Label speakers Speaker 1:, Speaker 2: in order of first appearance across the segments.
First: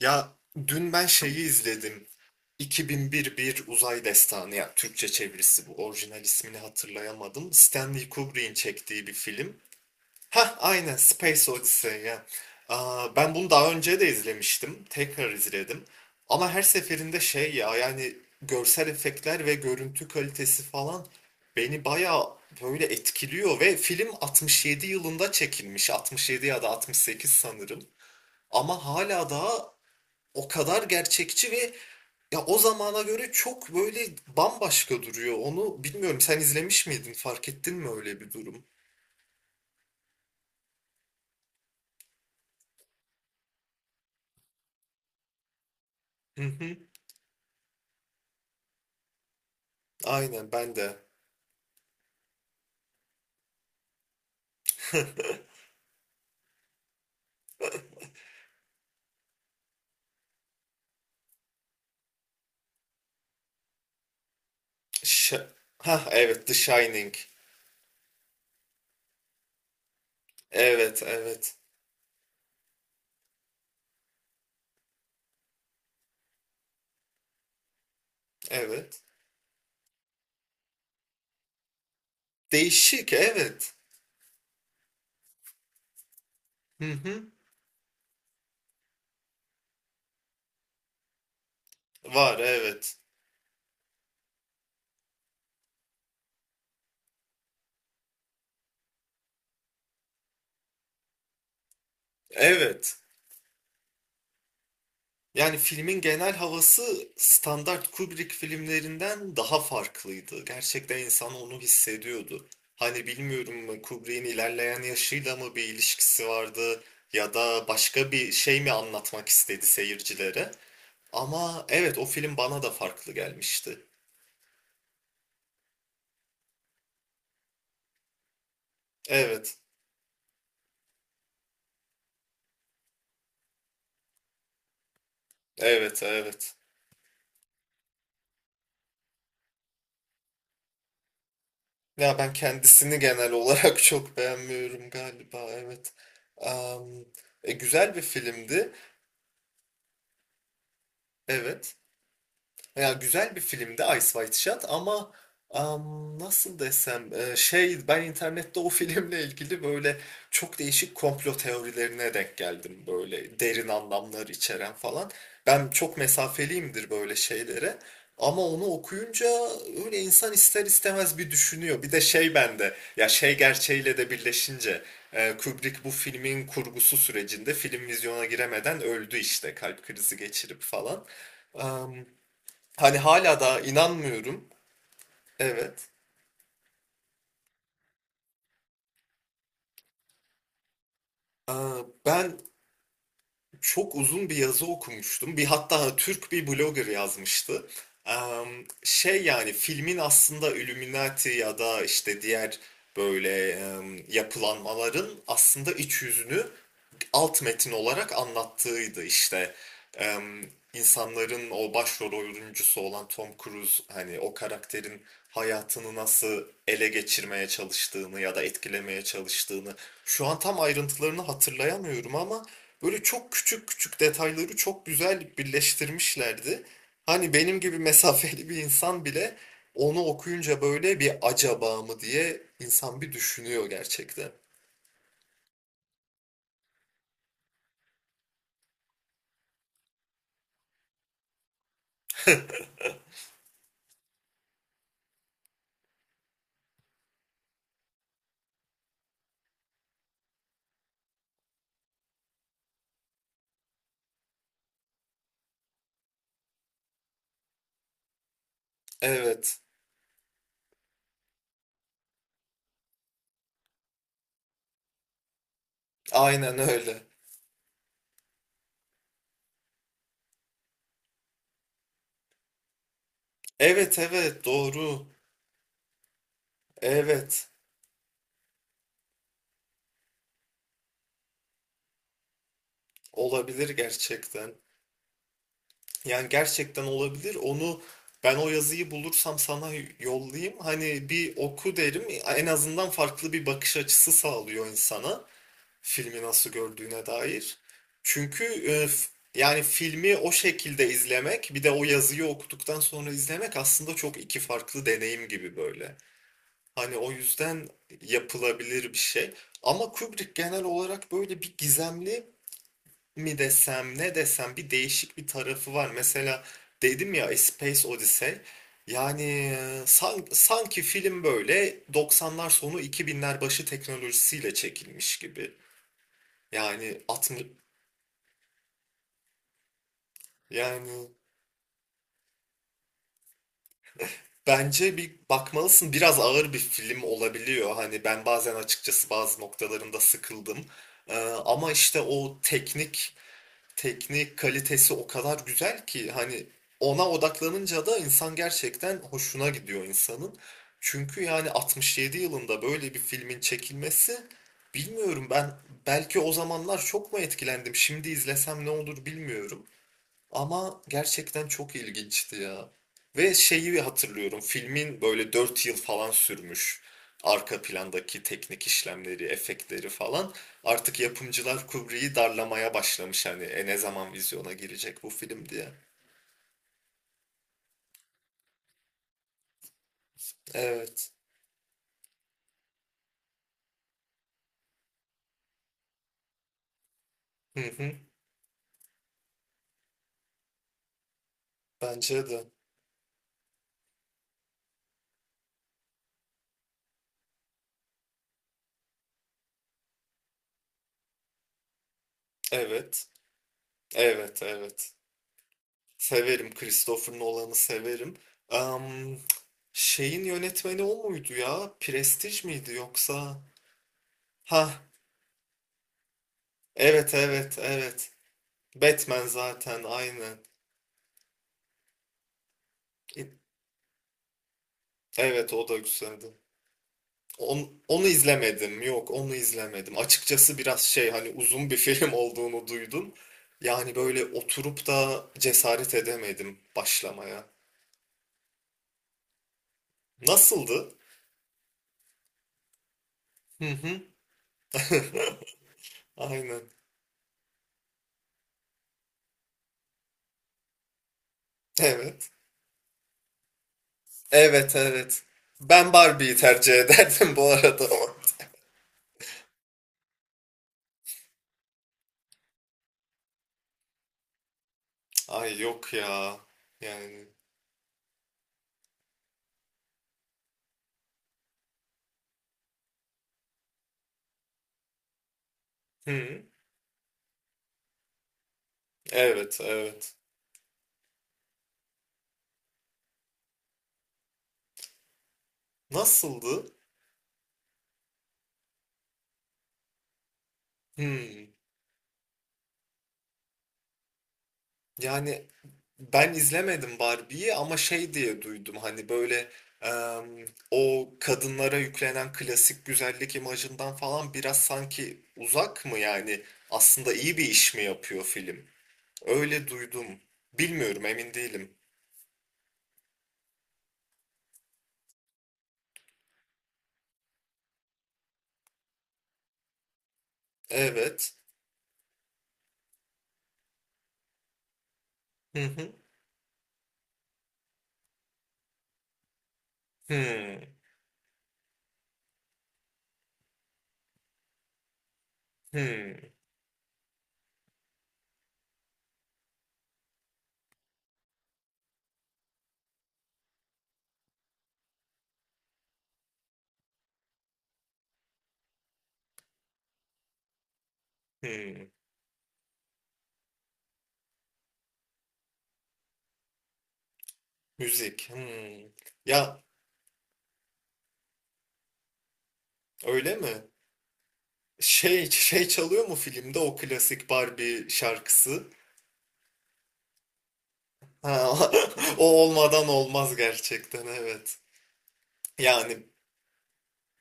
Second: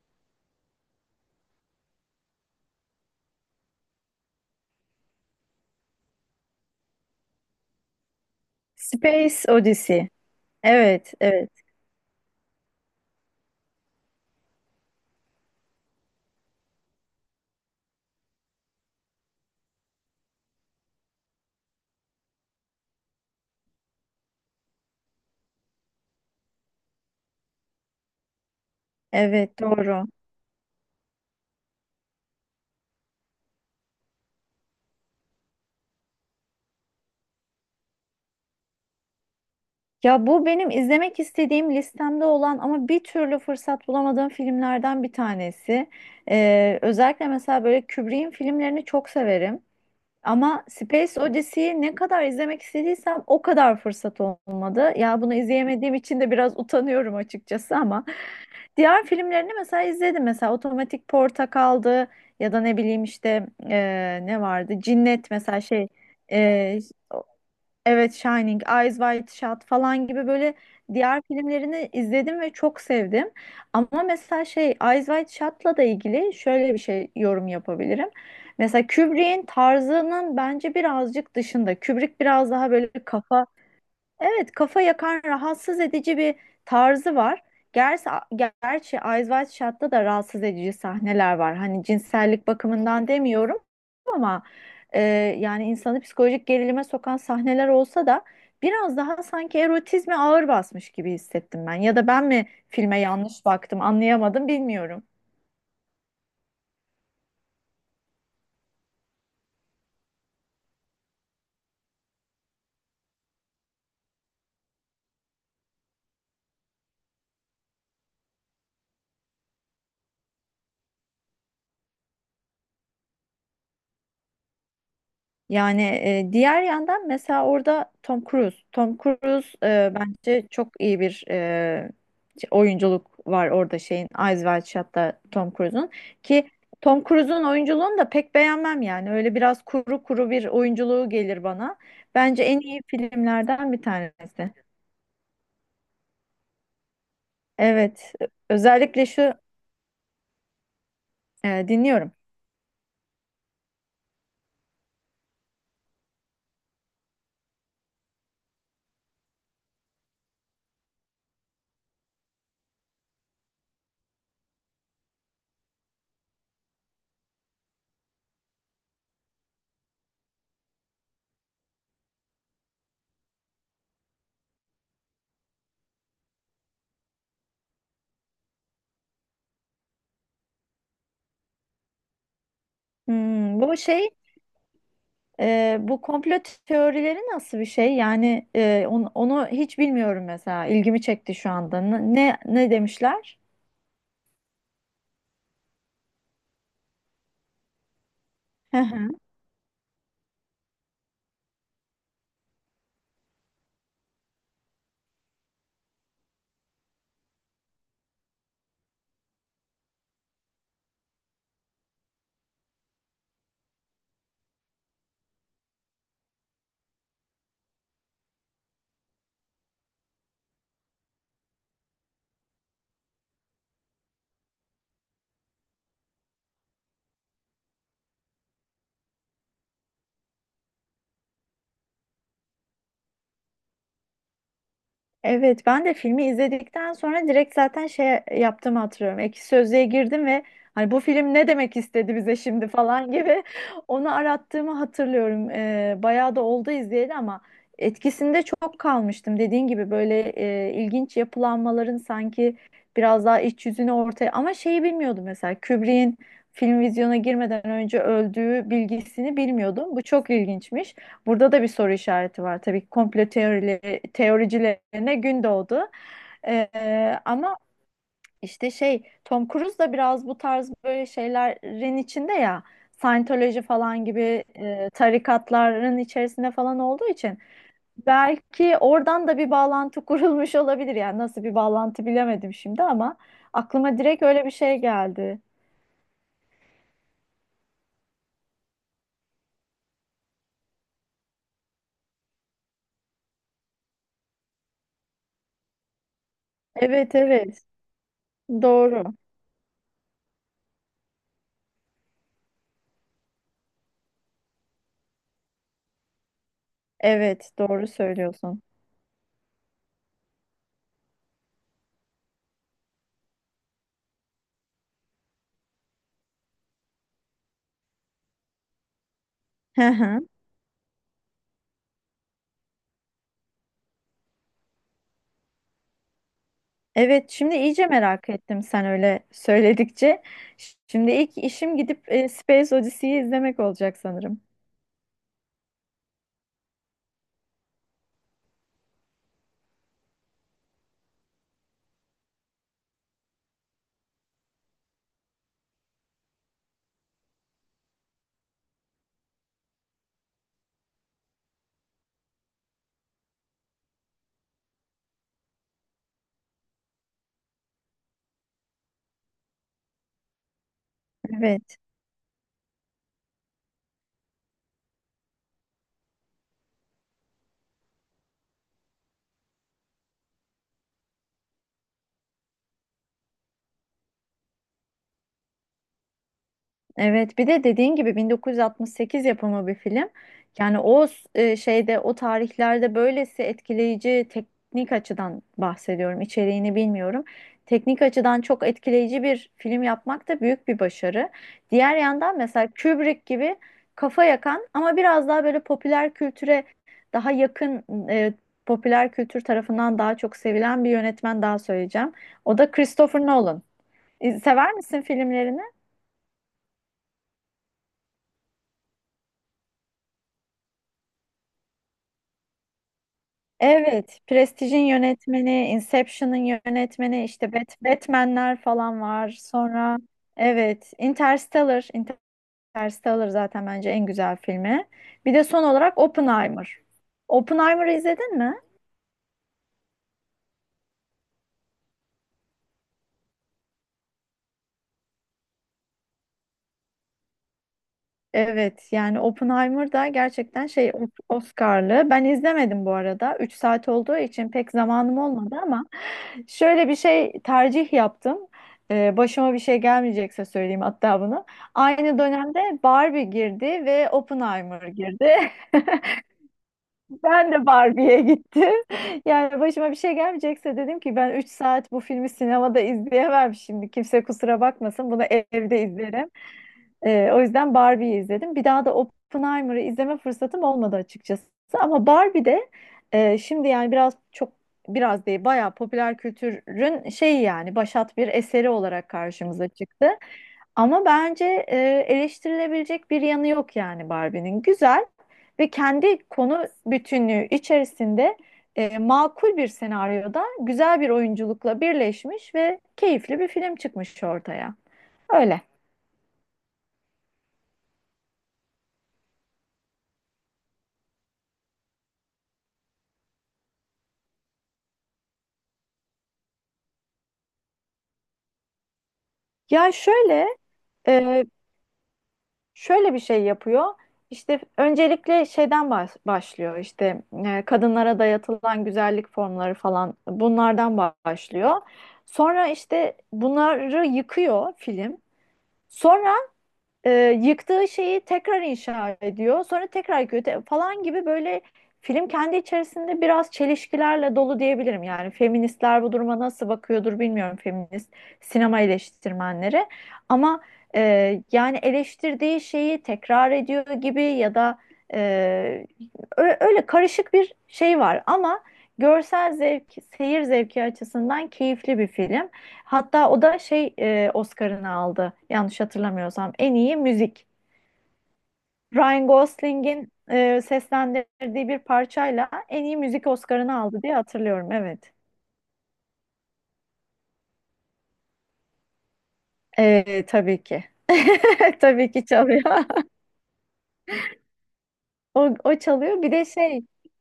Speaker 1: Ya dün ben şeyi izledim. 2001 Bir Uzay Destanı, ya Türkçe çevirisi bu. Orijinal ismini hatırlayamadım. Stanley Kubrick'in çektiği bir
Speaker 2: Space
Speaker 1: film.
Speaker 2: Odyssey.
Speaker 1: Hah, aynen,
Speaker 2: Evet, evet,
Speaker 1: Space Odyssey ya. Aa, ben bunu daha önce de izlemiştim. Tekrar izledim. Ama her seferinde şey ya, yani görsel efektler ve görüntü kalitesi falan beni bayağı böyle etkiliyor ve film 67 yılında çekilmiş. 67 ya da 68 sanırım. Ama hala
Speaker 2: evet,
Speaker 1: daha
Speaker 2: doğru.
Speaker 1: o kadar gerçekçi ve ya o zamana göre çok böyle bambaşka duruyor. Onu bilmiyorum. Sen izlemiş miydin? Fark ettin mi öyle bir durum?
Speaker 2: Ya bu benim izlemek istediğim listemde olan ama bir türlü fırsat bulamadığım filmlerden bir tanesi.
Speaker 1: Hı hı.
Speaker 2: Özellikle mesela böyle Kubrick'in filmlerini çok severim.
Speaker 1: Aynen
Speaker 2: Ama
Speaker 1: ben de.
Speaker 2: Space Odyssey'yi ne kadar izlemek istediysem o kadar fırsat olmadı. Ya bunu izleyemediğim için de biraz utanıyorum açıkçası ama diğer filmlerini mesela izledim. Mesela Otomatik Portakal'dı ya da ne bileyim işte ne vardı? Cinnet
Speaker 1: Ş
Speaker 2: mesela şey
Speaker 1: ha, evet, The
Speaker 2: e,
Speaker 1: Shining.
Speaker 2: Evet Shining, Eyes Wide Shut falan gibi böyle
Speaker 1: Evet,
Speaker 2: diğer
Speaker 1: evet,
Speaker 2: filmlerini izledim ve çok sevdim. Ama mesela şey Eyes Wide Shut'la da ilgili şöyle bir şey yorum yapabilirim. Mesela
Speaker 1: evet.
Speaker 2: Kubrick'in tarzının bence birazcık dışında. Kubrick biraz daha böyle
Speaker 1: Değişik,
Speaker 2: kafa.
Speaker 1: evet.
Speaker 2: Evet, kafa yakan rahatsız edici bir
Speaker 1: Hı
Speaker 2: tarzı
Speaker 1: hı.
Speaker 2: var. Gerçi, gerçi Eyes Wide Shut'ta da rahatsız edici sahneler var. Hani
Speaker 1: Var,
Speaker 2: cinsellik
Speaker 1: evet.
Speaker 2: bakımından demiyorum ama e, yani insanı psikolojik gerilime sokan sahneler olsa da biraz daha sanki erotizme ağır basmış gibi hissettim ben. Ya da ben mi
Speaker 1: Evet.
Speaker 2: filme yanlış baktım anlayamadım bilmiyorum.
Speaker 1: Yani filmin genel havası standart Kubrick filmlerinden daha farklıydı. Gerçekten insan onu hissediyordu. Hani bilmiyorum, Kubrick'in ilerleyen yaşıyla mı bir ilişkisi vardı ya da başka bir şey mi anlatmak istedi seyircilere. Ama evet, o film bana da farklı gelmişti.
Speaker 2: Yani diğer yandan mesela orada Tom Cruise. Tom Cruise
Speaker 1: Evet,
Speaker 2: bence çok iyi bir oyunculuk var orada şeyin Eyes Wide Shut'ta Tom Cruise'un
Speaker 1: evet,
Speaker 2: ki
Speaker 1: evet.
Speaker 2: Tom Cruise'un oyunculuğunu da pek beğenmem yani. Öyle biraz kuru kuru bir oyunculuğu gelir bana.
Speaker 1: Ya ben
Speaker 2: Bence en iyi
Speaker 1: kendisini genel
Speaker 2: filmlerden
Speaker 1: olarak
Speaker 2: bir
Speaker 1: çok
Speaker 2: tanesi.
Speaker 1: beğenmiyorum galiba, evet. Am, Güzel bir
Speaker 2: Evet.
Speaker 1: filmdi,
Speaker 2: Özellikle şu
Speaker 1: evet.
Speaker 2: dinliyorum.
Speaker 1: Ya güzel bir filmdi Ice White Shot, ama nasıl desem, şey, ben internette o filmle ilgili böyle çok değişik komplo teorilerine denk geldim, böyle derin anlamlar içeren falan. Ben çok mesafeliyimdir böyle şeylere, ama onu okuyunca öyle insan ister istemez bir düşünüyor. Bir de şey bende, ya şey gerçeğiyle de birleşince, Kubrick bu filmin kurgusu sürecinde film vizyona giremeden öldü işte, kalp krizi geçirip falan. Hani hala da
Speaker 2: Hmm, bu şey.
Speaker 1: inanmıyorum. Evet.
Speaker 2: Bu komplo teorileri nasıl bir şey? Yani onu hiç bilmiyorum mesela. İlgimi çekti şu
Speaker 1: Aa,
Speaker 2: anda. Ne
Speaker 1: ben
Speaker 2: ne, ne demişler?
Speaker 1: çok uzun bir yazı okumuştum. Bir hatta, Türk bir blogger yazmıştı. Am, Şey, yani filmin aslında Illuminati ya da işte diğer böyle yapılanmaların aslında iç yüzünü alt metin olarak anlattığıydı işte. Em, insanların o başrol oyuncusu olan Tom Cruise, hani o karakterin hayatını nasıl ele geçirmeye çalıştığını ya da etkilemeye çalıştığını şu an tam ayrıntılarını hatırlayamıyorum, ama böyle çok küçük küçük detayları çok güzel birleştirmişlerdi. Hani benim gibi mesafeli bir insan bile onu okuyunca böyle bir acaba mı diye insan bir düşünüyor gerçekten.
Speaker 2: Evet, ben de filmi izledikten sonra direkt zaten şey yaptığımı hatırlıyorum. Ekşi Sözlüğe girdim ve hani bu film ne demek istedi bize şimdi falan gibi onu arattığımı hatırlıyorum. Bayağı da oldu izleyeli ama etkisinde çok kalmıştım. Dediğin gibi böyle ilginç yapılanmaların sanki biraz daha iç yüzünü ortaya ama şeyi bilmiyordum mesela Kubrick'in film vizyona girmeden önce öldüğü bilgisini
Speaker 1: Evet,
Speaker 2: bilmiyordum. Bu çok ilginçmiş. Burada da bir soru işareti var tabii ki komplo teorileri, teoricilerine gün doğdu.
Speaker 1: aynen öyle.
Speaker 2: Ama işte şey Tom Cruise da biraz bu tarz böyle şeylerin içinde ya Scientology
Speaker 1: Evet,
Speaker 2: falan
Speaker 1: evet,
Speaker 2: gibi
Speaker 1: doğru.
Speaker 2: tarikatların içerisinde falan olduğu için
Speaker 1: Evet,
Speaker 2: belki oradan da bir bağlantı kurulmuş olabilir. Yani nasıl bir bağlantı bilemedim şimdi ama
Speaker 1: olabilir
Speaker 2: aklıma direkt öyle bir
Speaker 1: gerçekten.
Speaker 2: şey geldi.
Speaker 1: Yani gerçekten olabilir. Ben o yazıyı bulursam sana yollayayım. Hani bir oku derim. En azından farklı bir bakış açısı sağlıyor insana, filmi nasıl gördüğüne
Speaker 2: Evet
Speaker 1: dair.
Speaker 2: evet
Speaker 1: Çünkü
Speaker 2: doğru.
Speaker 1: yani filmi o şekilde izlemek bir de o yazıyı okuduktan sonra izlemek aslında çok iki farklı deneyim gibi böyle. Hani o
Speaker 2: Evet
Speaker 1: yüzden
Speaker 2: doğru söylüyorsun.
Speaker 1: yapılabilir bir şey. Ama Kubrick genel olarak böyle bir gizemli mi desem, ne desem, bir değişik bir tarafı var. Mesela dedim ya, A Space Odyssey. Yani sanki film böyle 90'lar sonu 2000'ler başı teknolojisiyle çekilmiş gibi. Yani
Speaker 2: Evet,
Speaker 1: 60,
Speaker 2: şimdi iyice merak ettim sen öyle söyledikçe.
Speaker 1: yani
Speaker 2: Şimdi ilk işim gidip Space Odyssey'yi izlemek olacak sanırım.
Speaker 1: bence bir bakmalısın. Biraz ağır bir film olabiliyor. Hani ben bazen açıkçası bazı noktalarında sıkıldım. Ama işte o teknik kalitesi o kadar güzel ki, hani ona odaklanınca da insan gerçekten hoşuna gidiyor insanın. Çünkü yani 67 yılında böyle bir filmin çekilmesi, bilmiyorum, ben belki o zamanlar çok mu etkilendim, şimdi izlesem ne olur bilmiyorum. Ama gerçekten çok
Speaker 2: Evet.
Speaker 1: ilginçti ya. Ve şeyi hatırlıyorum. Filmin böyle 4 yıl falan sürmüş arka plandaki teknik işlemleri, efektleri falan. Artık yapımcılar Kubrick'i darlamaya başlamış, hani ne zaman vizyona girecek bu film diye.
Speaker 2: Evet, bir de dediğin gibi 1968 yapımı bir film. Yani o
Speaker 1: Evet.
Speaker 2: o tarihlerde böylesi etkileyici teknik açıdan bahsediyorum. İçeriğini bilmiyorum.
Speaker 1: Hı hı.
Speaker 2: Teknik açıdan çok etkileyici bir film yapmak da büyük bir başarı. Diğer
Speaker 1: Bence
Speaker 2: yandan
Speaker 1: de.
Speaker 2: mesela Kubrick gibi kafa yakan ama biraz daha böyle popüler kültüre daha yakın, e, popüler kültür tarafından daha çok sevilen bir yönetmen daha söyleyeceğim. O da
Speaker 1: Evet.
Speaker 2: Christopher Nolan.
Speaker 1: Evet,
Speaker 2: Sever
Speaker 1: evet.
Speaker 2: misin filmlerini?
Speaker 1: Severim. Christopher Nolan'ı severim. Am, Şeyin yönetmeni o muydu ya? Prestij miydi yoksa?
Speaker 2: Evet,
Speaker 1: Ha,
Speaker 2: Prestige'in yönetmeni, Inception'ın
Speaker 1: evet,
Speaker 2: yönetmeni, işte
Speaker 1: evet, evet.
Speaker 2: Batman'ler falan
Speaker 1: Batman,
Speaker 2: var.
Speaker 1: zaten
Speaker 2: Sonra
Speaker 1: aynen.
Speaker 2: evet, Interstellar zaten bence en güzel filmi. Bir de
Speaker 1: Evet,
Speaker 2: son
Speaker 1: o da
Speaker 2: olarak
Speaker 1: güzeldi.
Speaker 2: Oppenheimer. Oppenheimer'ı
Speaker 1: Onu
Speaker 2: izledin mi?
Speaker 1: izlemedim. Yok, onu izlemedim. Açıkçası biraz şey, hani uzun bir film olduğunu duydum. Yani böyle oturup da cesaret edemedim başlamaya.
Speaker 2: Evet, yani Oppenheimer da gerçekten şey
Speaker 1: Nasıldı?
Speaker 2: Oscar'lı. Ben izlemedim bu arada. Üç
Speaker 1: Hı
Speaker 2: saat
Speaker 1: hı.
Speaker 2: olduğu için pek zamanım olmadı ama
Speaker 1: Aynen.
Speaker 2: şöyle bir şey tercih yaptım. Başıma bir şey gelmeyecekse söyleyeyim hatta bunu. Aynı
Speaker 1: Evet.
Speaker 2: dönemde Barbie girdi ve
Speaker 1: Evet,
Speaker 2: Oppenheimer
Speaker 1: evet.
Speaker 2: girdi.
Speaker 1: Ben Barbie'yi tercih ederdim bu
Speaker 2: Ben de
Speaker 1: arada.
Speaker 2: Barbie'ye gittim. Yani başıma bir şey gelmeyecekse dedim ki ben 3 saat bu filmi sinemada izleyemem şimdi. Kimse kusura bakmasın. Bunu
Speaker 1: Ay
Speaker 2: evde
Speaker 1: yok
Speaker 2: izlerim.
Speaker 1: ya. Yani.
Speaker 2: O yüzden Barbie'yi izledim. Bir daha da Oppenheimer'ı izleme fırsatım olmadı açıkçası. Ama Barbie de şimdi yani biraz değil bayağı popüler
Speaker 1: Hı.
Speaker 2: kültürün şeyi yani başat bir eseri olarak
Speaker 1: Evet,
Speaker 2: karşımıza çıktı.
Speaker 1: evet.
Speaker 2: Ama bence eleştirilebilecek bir yanı yok yani Barbie'nin. Güzel ve kendi
Speaker 1: Nasıldı?
Speaker 2: konu bütünlüğü içerisinde makul bir senaryoda güzel bir
Speaker 1: Hmm.
Speaker 2: oyunculukla birleşmiş ve keyifli bir film çıkmış ortaya.
Speaker 1: Yani
Speaker 2: Öyle.
Speaker 1: ben izlemedim Barbie'yi, ama şey diye duydum, hani böyle em, o kadınlara yüklenen klasik güzellik imajından falan biraz sanki uzak mı, yani aslında iyi bir iş mi yapıyor film? Öyle
Speaker 2: Ya
Speaker 1: duydum.
Speaker 2: şöyle.
Speaker 1: Bilmiyorum, emin
Speaker 2: Ee,
Speaker 1: değilim.
Speaker 2: Şöyle bir şey yapıyor. İşte öncelikle şeyden başlıyor. İşte kadınlara dayatılan güzellik formları falan bunlardan
Speaker 1: Evet.
Speaker 2: başlıyor. Sonra işte bunları yıkıyor film.
Speaker 1: Hı hı.
Speaker 2: Sonra e, yıktığı şeyi tekrar inşa ediyor. Sonra tekrar yıkıyor
Speaker 1: Hmm,
Speaker 2: falan gibi böyle film kendi içerisinde biraz çelişkilerle dolu diyebilirim. Yani feministler bu
Speaker 1: hmm,
Speaker 2: duruma nasıl bakıyordur bilmiyorum feminist sinema eleştirmenleri. Ama yani eleştirdiği şeyi tekrar ediyor gibi ya da e, öyle karışık bir şey var. Ama görsel zevk, seyir zevki açısından
Speaker 1: hmm.
Speaker 2: keyifli bir film. Hatta o da şey Oscar'ını aldı. Yanlış hatırlamıyorsam en iyi müzik.
Speaker 1: Müzik. Hmm.
Speaker 2: Ryan
Speaker 1: Ya
Speaker 2: Gosling'in seslendirdiği bir parçayla en iyi müzik
Speaker 1: öyle mi?
Speaker 2: Oscar'ını aldı diye hatırlıyorum. Evet.
Speaker 1: Şey çalıyor mu filmde o klasik Barbie şarkısı?
Speaker 2: Tabii ki.
Speaker 1: Ha,
Speaker 2: Tabii
Speaker 1: o
Speaker 2: ki çalıyor.
Speaker 1: olmadan olmaz gerçekten, evet.
Speaker 2: O
Speaker 1: Yani,
Speaker 2: çalıyor. Bir de şey,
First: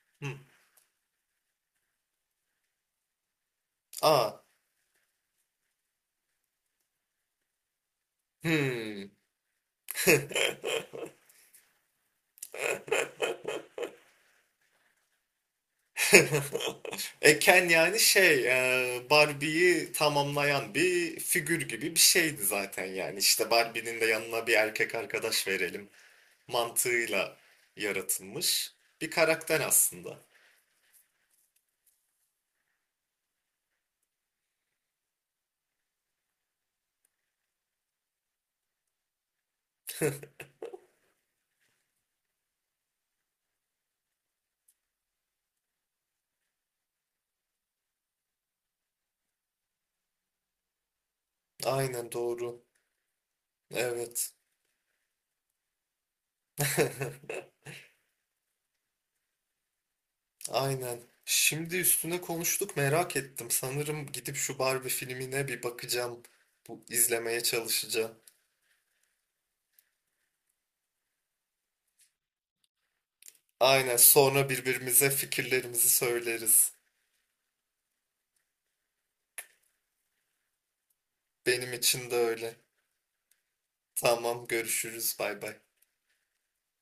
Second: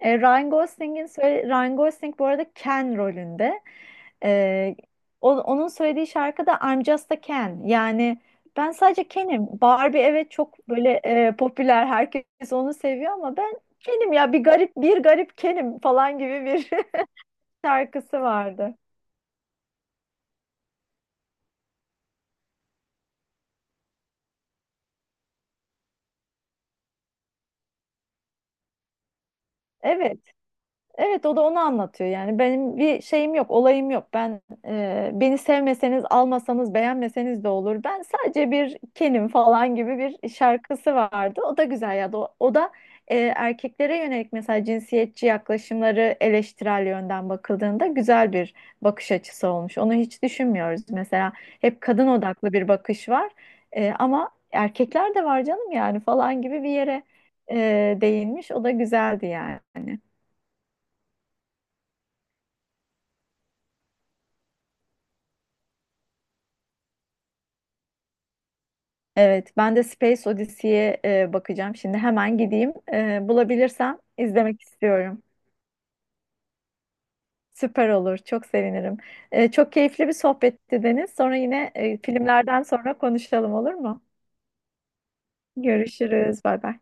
Speaker 1: hmm.
Speaker 2: Ryan Gosling bu arada Ken rolünde.
Speaker 1: Aa.
Speaker 2: Ee, Onun söylediği şarkı da I'm Just a Ken. Yani ben
Speaker 1: Hmm.
Speaker 2: sadece Ken'im. Barbie evet çok böyle popüler. Herkes onu seviyor ama ben Ken'im ya bir garip Ken'im falan gibi bir
Speaker 1: Eken, yani
Speaker 2: şarkısı
Speaker 1: şey,
Speaker 2: vardı.
Speaker 1: Barbie'yi tamamlayan bir figür gibi bir şeydi zaten yani. İşte Barbie'nin de yanına bir erkek arkadaş verelim mantığıyla yaratılmış bir karakter
Speaker 2: Evet.
Speaker 1: aslında.
Speaker 2: Evet o da onu anlatıyor yani benim bir şeyim yok olayım yok ben beni sevmeseniz almasanız beğenmeseniz de olur ben sadece bir kenim falan gibi bir şarkısı vardı o da güzel ya o da erkeklere yönelik mesela cinsiyetçi yaklaşımları eleştirel yönden bakıldığında güzel bir bakış açısı olmuş onu hiç düşünmüyoruz mesela hep kadın
Speaker 1: Aynen
Speaker 2: odaklı
Speaker 1: doğru.
Speaker 2: bir bakış var. Ama
Speaker 1: Evet.
Speaker 2: erkekler de var canım yani falan gibi bir yere değinmiş o da güzeldi yani.
Speaker 1: Aynen. Şimdi üstüne konuştuk, merak ettim. Sanırım gidip şu Barbie filmine bir bakacağım. Bu izlemeye çalışacağım.
Speaker 2: Evet, ben de Space Odyssey'e bakacağım. Şimdi hemen gideyim. E,
Speaker 1: Aynen,
Speaker 2: bulabilirsem
Speaker 1: sonra
Speaker 2: izlemek
Speaker 1: birbirimize
Speaker 2: istiyorum.
Speaker 1: fikirlerimizi söyleriz.
Speaker 2: Süper olur, çok sevinirim. Çok keyifli bir sohbetti Deniz. Sonra yine
Speaker 1: Benim için de öyle.
Speaker 2: filmlerden sonra konuşalım olur mu?
Speaker 1: Tamam, görüşürüz, bay bay.
Speaker 2: Görüşürüz, bay bay.